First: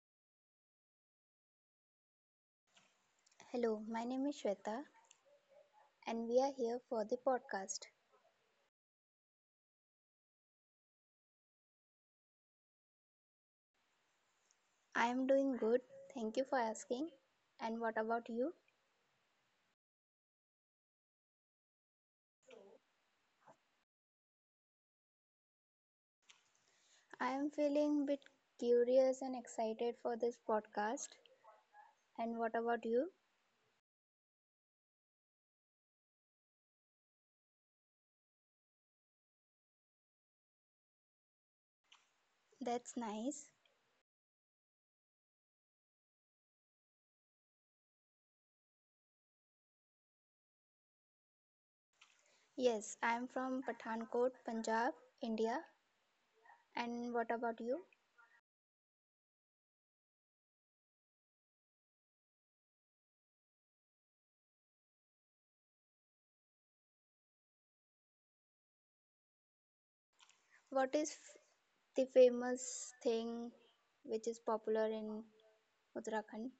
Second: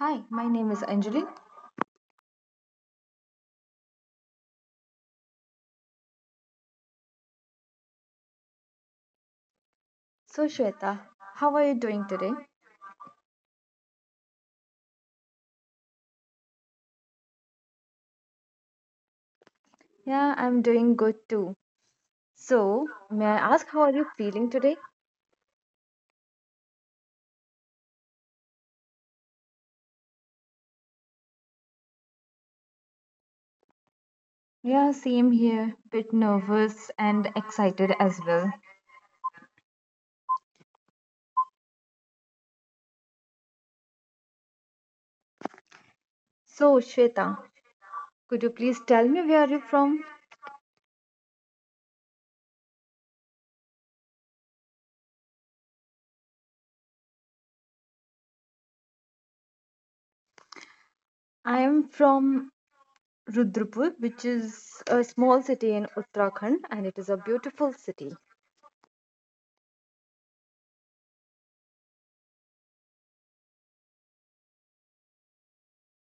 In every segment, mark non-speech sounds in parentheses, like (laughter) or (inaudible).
Hi, my name is Anjali. Hello, my name is Shweta and we are here for the podcast. So, Shweta, how are you doing today? I am doing good. Thank you for asking. And what about you? Yeah, I'm doing good too. So, may I ask how are you feeling today? I am feeling a bit curious and excited for this podcast. And what about you? Yeah, same here. Bit nervous and excited as well. That's nice. So, Shweta, could you please tell me where are you from? Yes, I am from Pathankot, Punjab, India. And what about you? I am from Rudrapur, which is a small city in Uttarakhand, and it is a beautiful city. What is f- the famous thing which is popular in Uttarakhand?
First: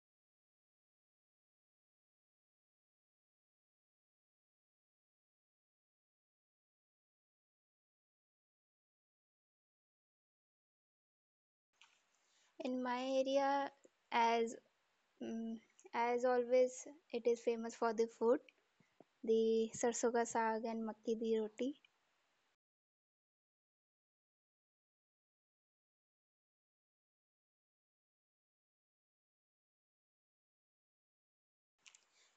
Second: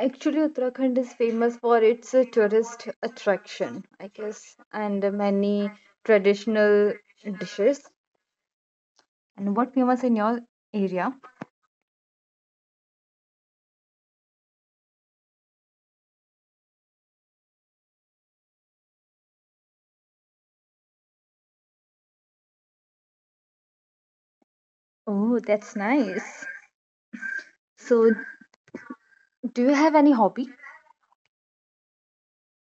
Actually, Uttarakhand is famous for its tourist attraction, I guess, and many traditional dishes. And what famous in your area? In my area, as Mm, as always, it is famous for the food, the sarson ka saag and makki di roti. Oh, that's nice. So, do you have any hobby?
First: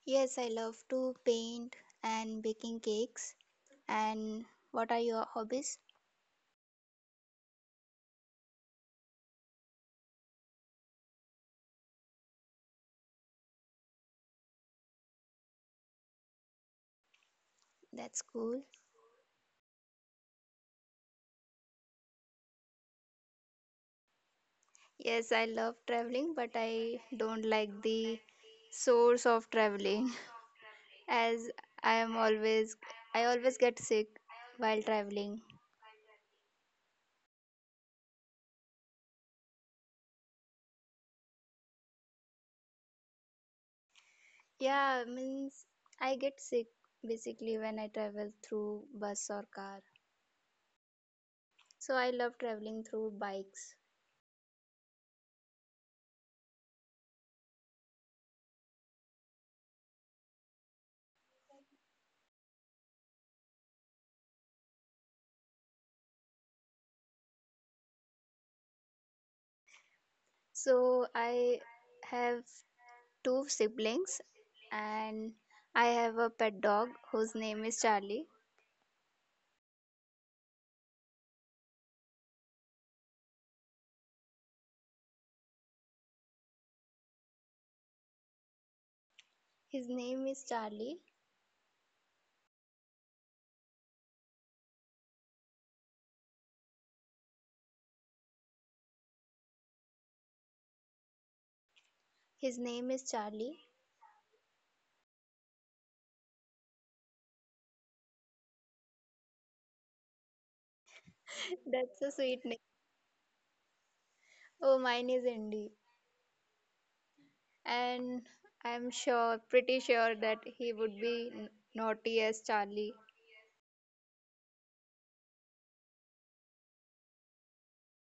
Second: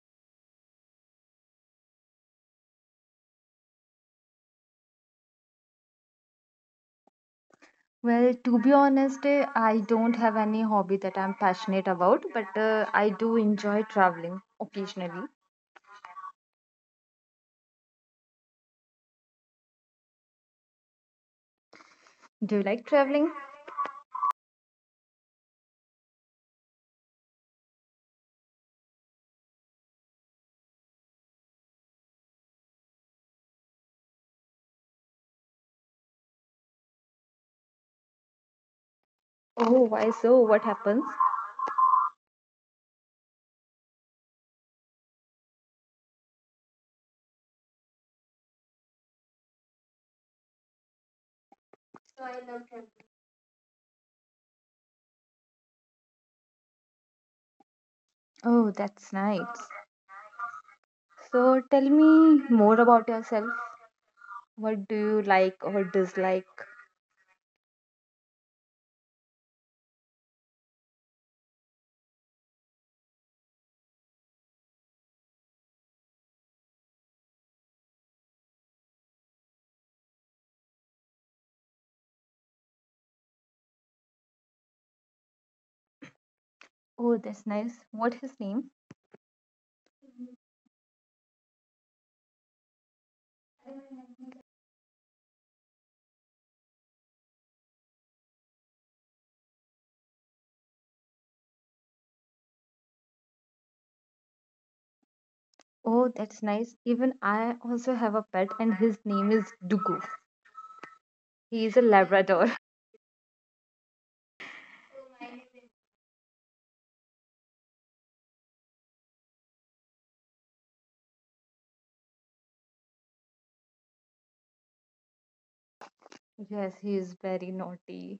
Yes, I love to paint and baking cakes. And what are your hobbies? Well, to be honest, I don't have any hobby that I'm passionate about, but I do enjoy traveling occasionally. That's cool. Do you like traveling? Yes, I love traveling, but I don't like the source of traveling (laughs) as I am always I always get sick while traveling. Oh, why so? What happens? Yeah, means I get sick basically when I travel through bus or car. So I love traveling through bikes. Oh, that's nice. So, tell me more about yourself. What do you like or dislike? So I have two siblings and I have a pet dog whose name is Charlie. Oh, that's nice. What his name? His name is Charlie. His name is Charlie. Oh, that's nice. Even I also have a pet, and his name is Dugu. He (laughs) is a That's a sweet Labrador. name. (laughs) Oh, mine is Indy. And I'm sure, pretty sure that he would be naughty as Charlie. Yes, he is very naughty.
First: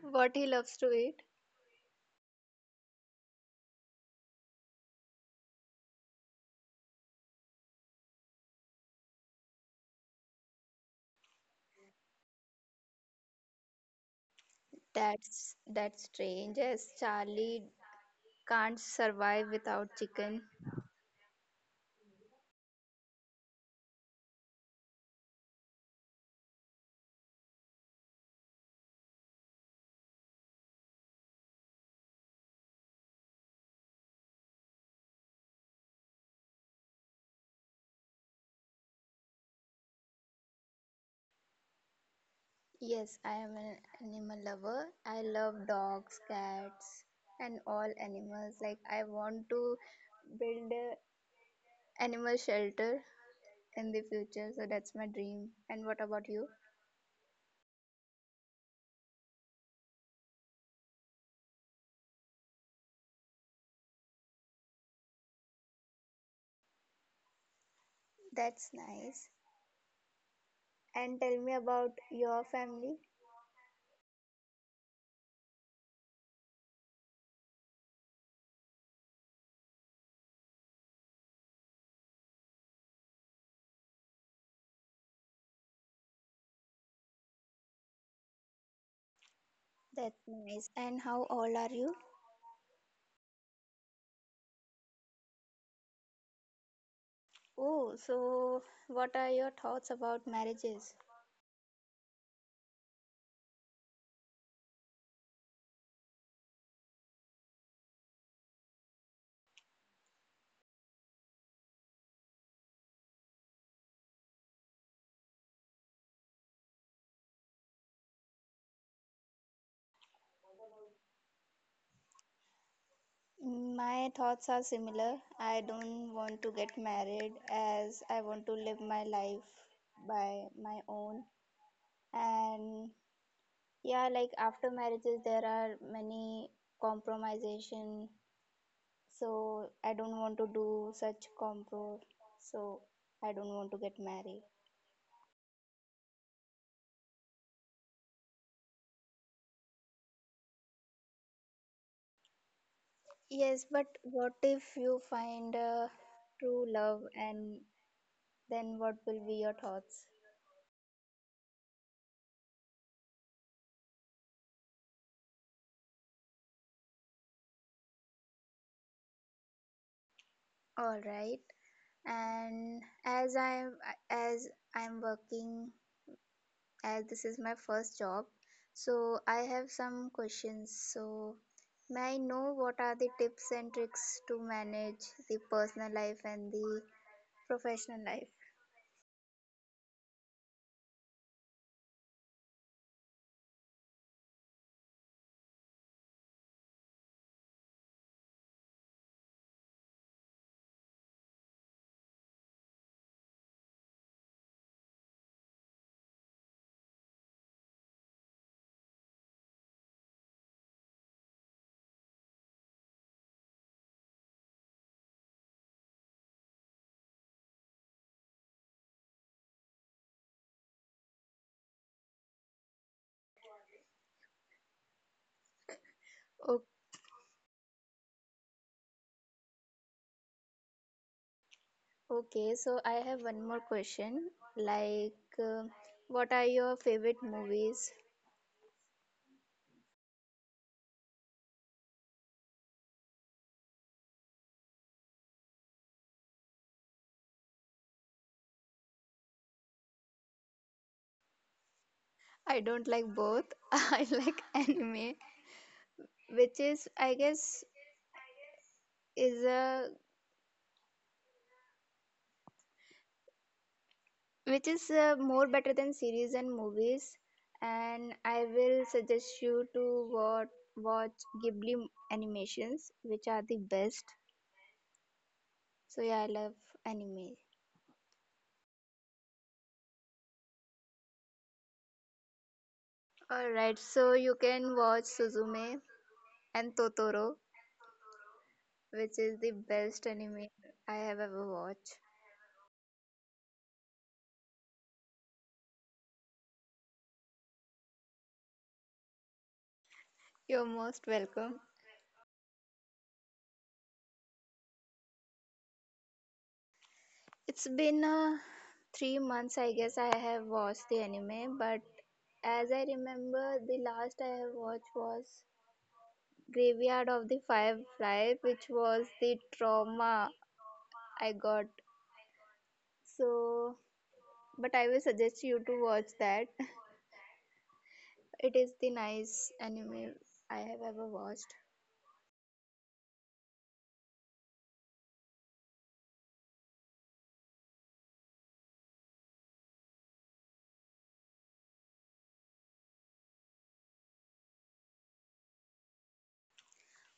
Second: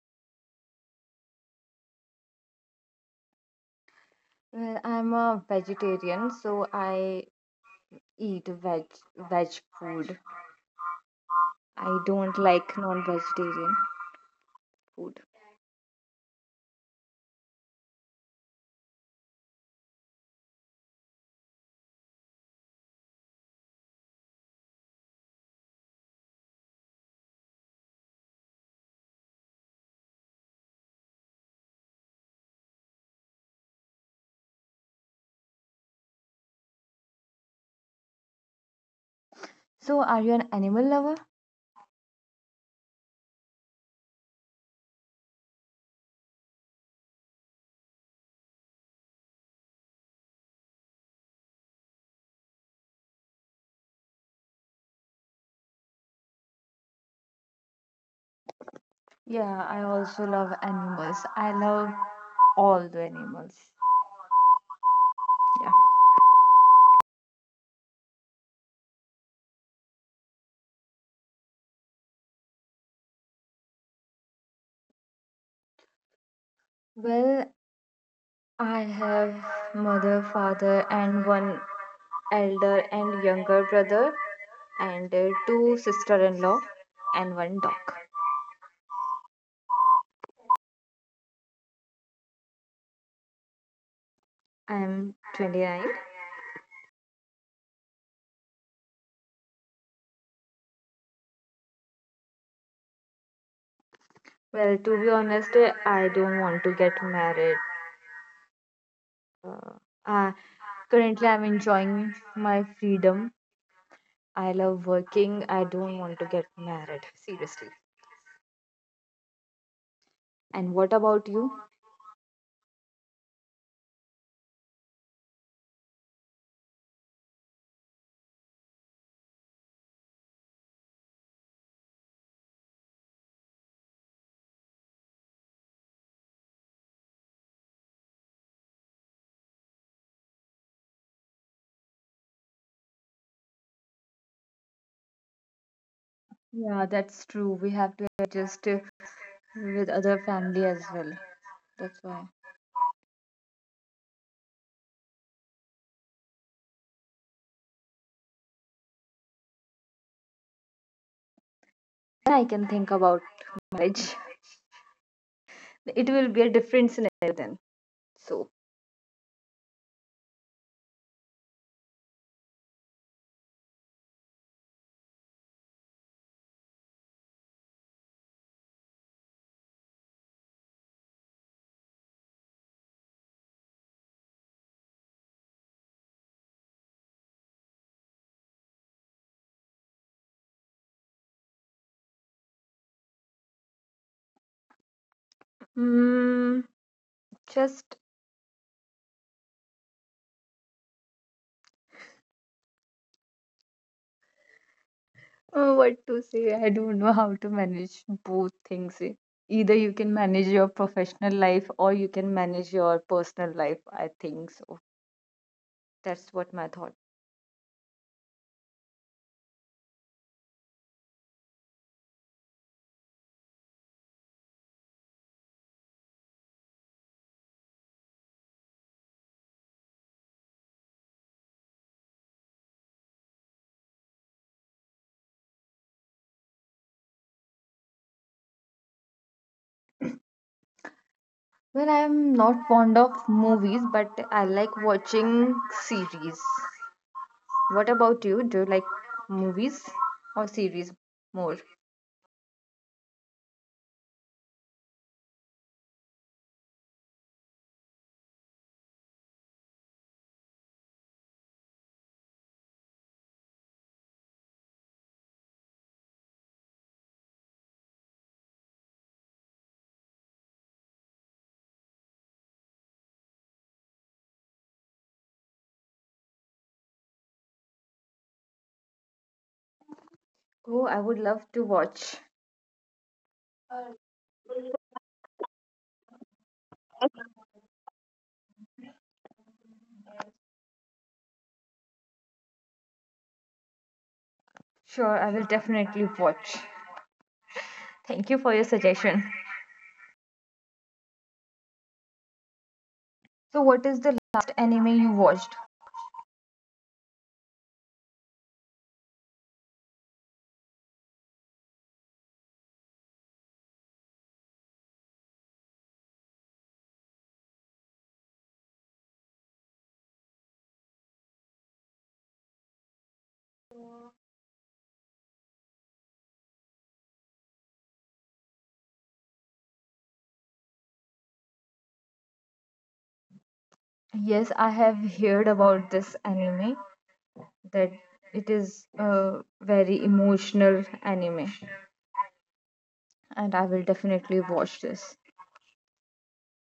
What he loves to eat. Well, I'm a vegetarian, so I eat veg food. I don't like non-vegetarian food. That's strange as Charlie can't survive without chicken. So, are you an animal lover? Yes, I am an animal lover. I love dogs, cats, and all animals. Like, I want to build a animal shelter in the future, so that's my dream. And what about you? Yeah, I also love animals. I love all the animals. Yeah. That's nice. And tell me about your family. Well, I have mother, father, and one elder and younger brother, and two sister-in-law, and one dog. That's nice. And how old are you? I am 29. Oh, so what are your thoughts about marriages? Well, to be honest, I don't want to get married. Uh, uh, Currently, I'm enjoying my freedom. I love working. I don't want to get married, seriously. And what about you? My thoughts are similar. I don't want to get married as I want to live my life by my own. And yeah, like after marriages, there are many compromisation. So I don't want to do such compro. So I don't want to get married. Yeah, that's true. We have to adjust with other family as well. That's why. Yes, but what if you find a true love and then what will be your thoughts? Then I can think about marriage. It will be a different scenario then. So, All right. And as I'm working, as this is my first job, so I have some questions. So may I know what are the tips and tricks to manage the personal life and the professional life? mm, just what to say? I don't know how to manage both things. Eh. Either you can manage your professional life or you can manage your personal life. I think so. That's what my thought. O- okay, so I have one more question, like, uh, what are your favorite movies? Well, I'm not fond of movies, but I like watching series. What about you? Do you like movies or series more? I don't like both. (laughs) I like anime, which is I guess is a which is more better than series and movies. And I will suggest you to watch Ghibli animations, which are the best. So yeah, I love anime. Oh, I would love to watch. Alright, so you can watch Suzume and Totoro, which is the best anime I have ever watched. Sure, I will definitely watch. Thank you for your suggestion. You're most welcome. So, what is the last anime you watched? It's been 3 months, I guess, I have watched the anime, but as I remember, the last I have watched was Graveyard of the Firefly, which was the trauma I got. So, but I will suggest you to watch that. (laughs) It is the nice anime I have ever watched. Yes, I have heard about this anime that it is a very emotional anime, and I will definitely watch this.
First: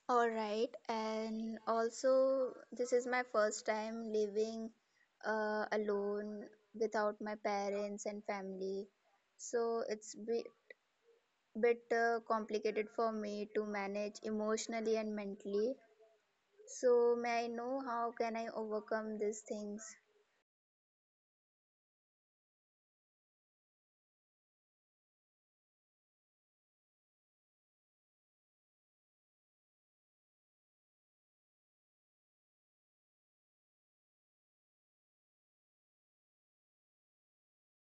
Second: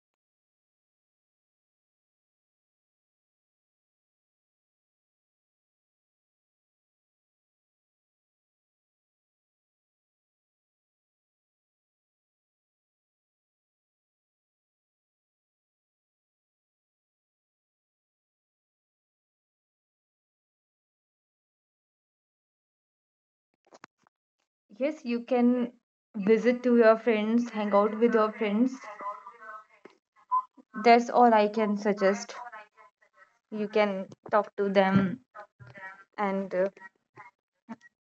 Alright, and also, this is my first time living alone without my parents and family. So, it's be bit complicated for me to manage emotionally and mentally. So may I know how can I overcome these things? Yes, you can visit to your friends, hang out with your friends. That's all I can suggest. You can talk to them and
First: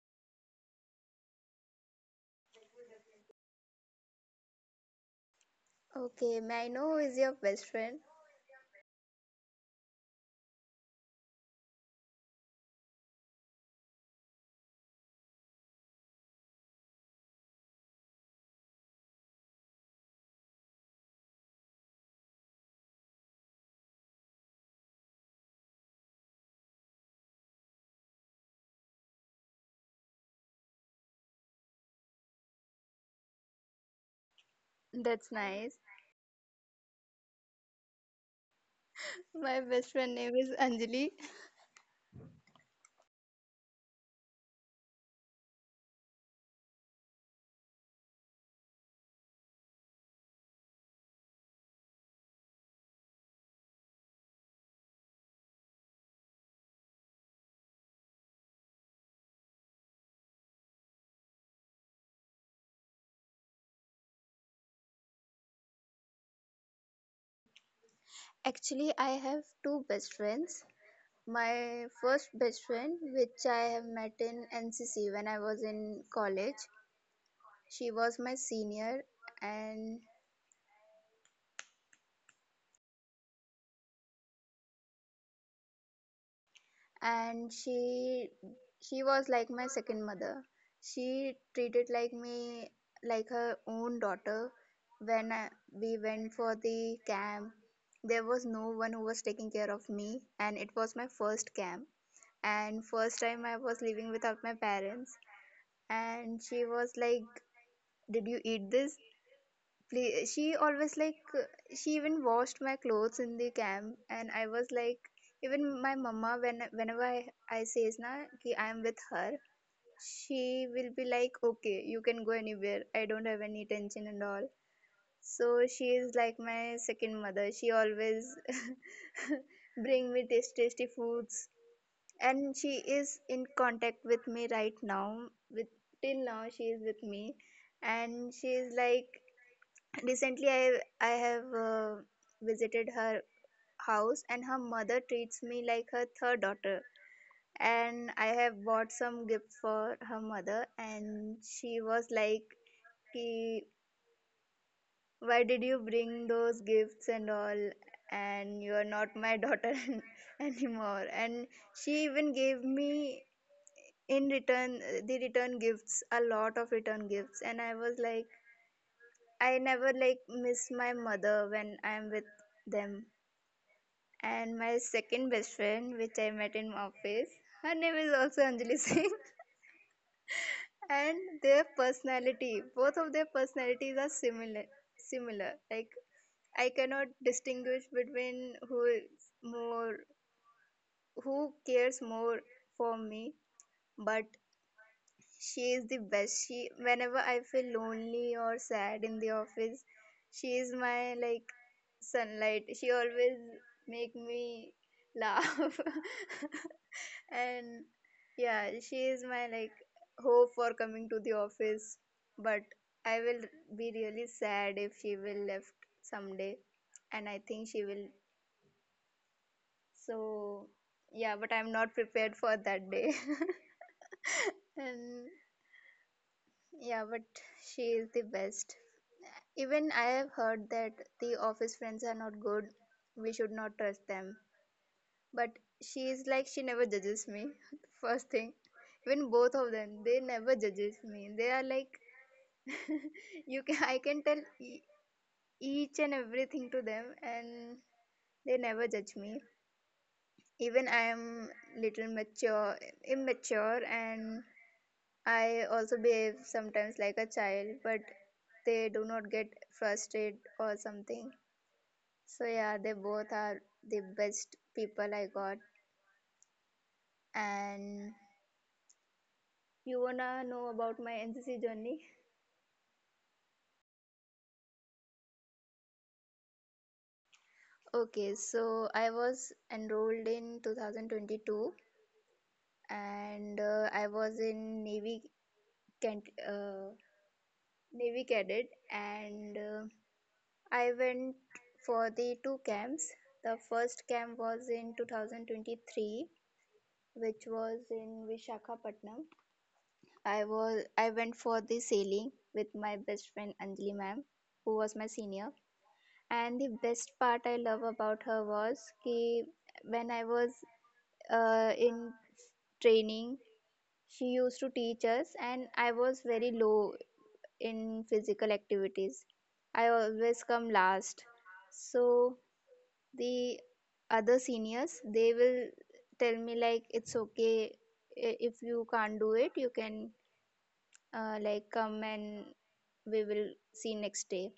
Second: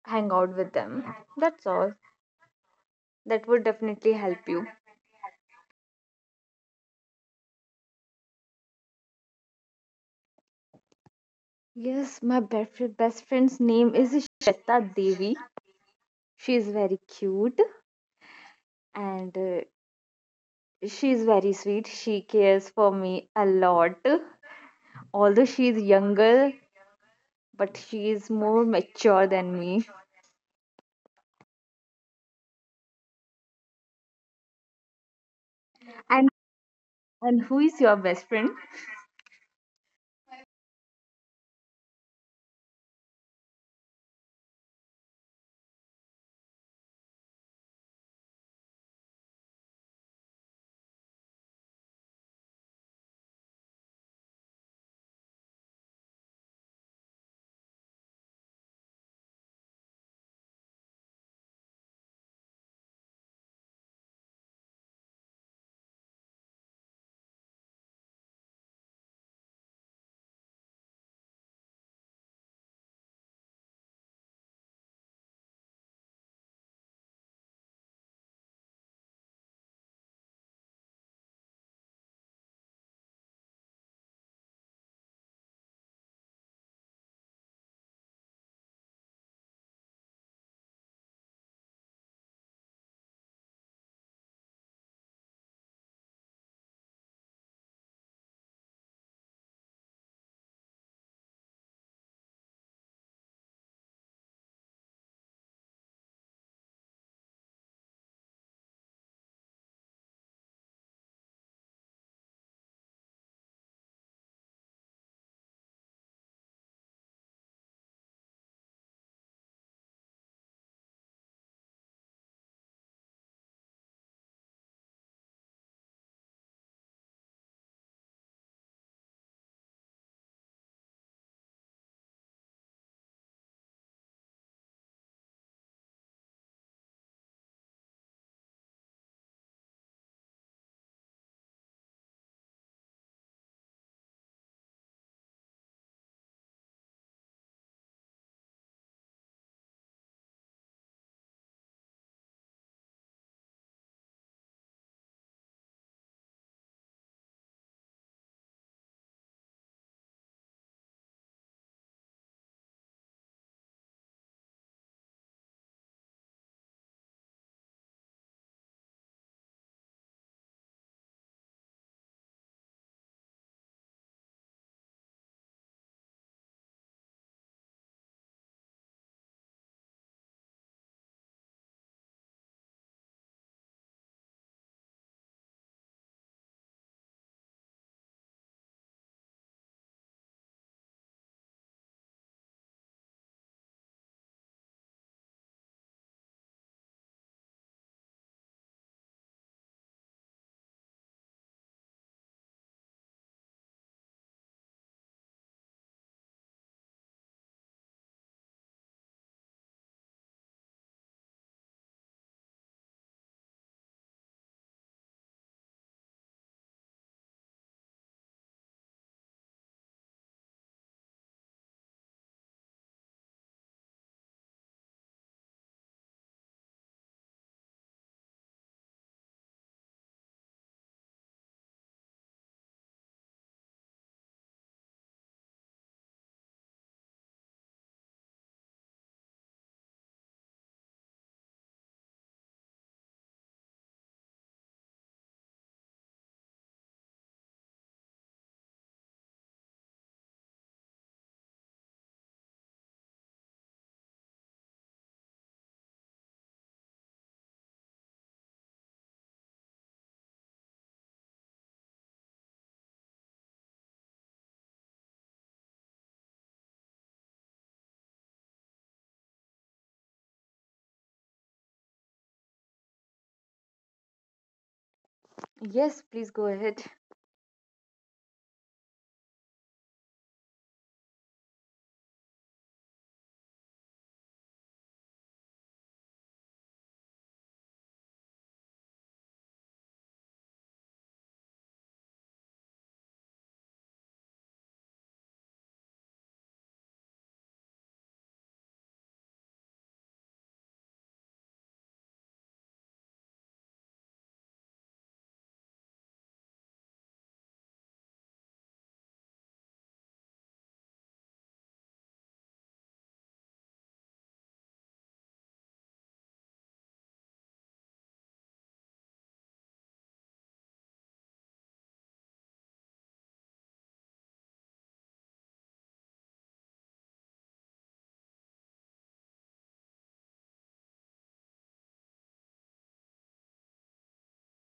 hang out with them. That's all. That would definitely help you. Okay, may I know who is your best friend? Yes, my best friend's name is Shweta Devi. She is very cute and she is very sweet. She cares for me a lot. Although she is younger, but she is more mature than me. That's nice. And who is your best friend? My best friend name is Anjali. Actually, I have two best friends. My first best friend, which I have met in NCC when I was in college, she was my senior, and and she was like my second mother. She treated like me like her own daughter. We went for the camp, there was no one who was taking care of me, and it was my first camp and first time I was living without my parents. And she was like, "Did you eat this play?" She always like, she even washed my clothes in the camp, and I was like, even my mama, whenever I says na ki I am with her, she will be like, "Okay, you can go anywhere, I don't have any tension and all." So she is like my second mother. She always (laughs) bring me taste tasty foods, and she is in contact with me right now. With Till now she is with me, and she is like, recently, I have visited her house, and her mother treats me like her third daughter. And I have bought some gift for her mother, and she was like, "Ki, why did you bring those gifts and all? And you are not my daughter (laughs) anymore." And she even gave me in return, the return gifts, a lot of return gifts. And I was like, I never like miss my mother when I am with them. And my second best friend, which I met in office, her name is also Anjali Singh. (laughs) And their personality both of their personalities are similar. Like, I cannot distinguish between who is more, who cares more for me, but she is the best. She Whenever I feel lonely or sad in the office, she is my like sunlight. She always make me laugh. (laughs) And yeah, she is my like hope for coming to the office. But I will be really sad if she will left someday, and I think she will. So yeah, but I'm not prepared for that day. (laughs) And yeah, but she is the best. Even I have heard that the office friends are not good, we should not trust them, but she is like, she never judges me. (laughs) First thing, even both of them, they never judges me. They are like, (laughs) you can I can tell each and everything to them, and they never judge me. Even I am little mature immature, and I also behave sometimes like a child, but they do not get frustrated or something. So yeah, they both are the best people I got. And you wanna know about my NCC journey? Yes, please go ahead. Okay, so I was enrolled in 2022, and I was in can uh, Navy cadet, and I went for the two camps. The first camp was in 2023, which was in Vishakhapatnam. I went for the sailing with my best friend Anjali ma'am, who was my senior. And the best part I love about her was ki when I was in training, she used to teach us, and I was very low in physical activities. I always come last. So the other seniors they will tell me like, "It's okay, if you can't do it, you can, like come, and we will see next day."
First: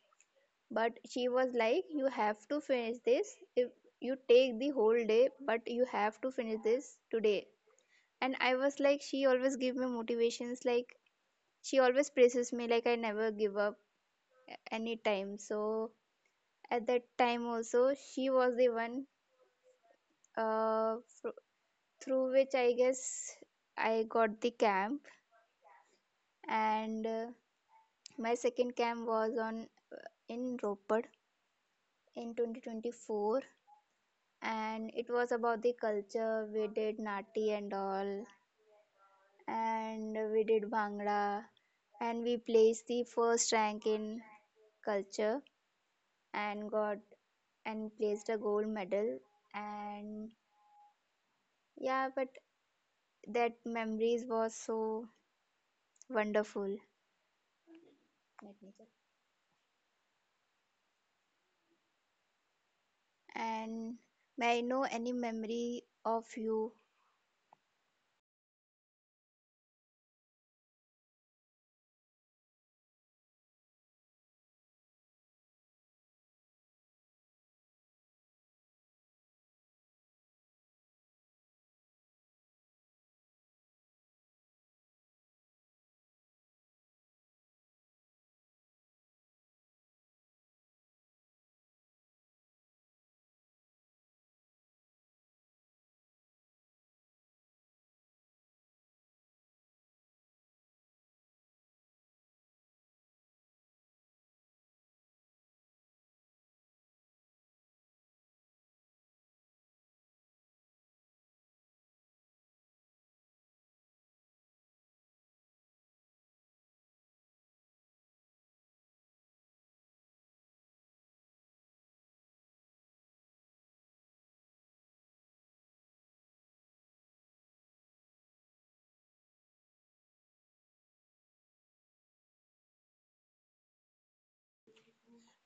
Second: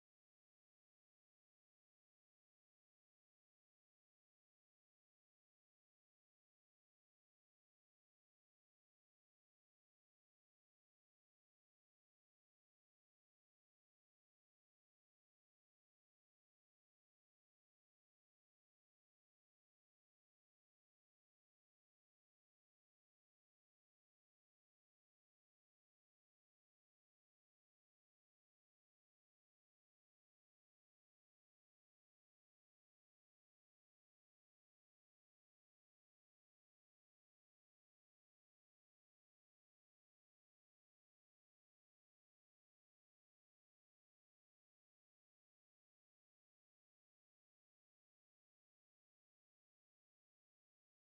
But she was like, "You have to finish this. If you take the whole day, but you have to finish this today." And I was like, she always give me motivations, like she always praises me, like I never give up any time. So at that time also she was the one uh, fr- through which I guess I got the camp. And my second camp was on in ropad in 2024, and it was about the culture. We did nati and all, and we did bhangra, and we placed the first rank in culture and got and placed a gold medal. And yeah, but that memories was so wonderful. Let me check. And may I know any memory of you?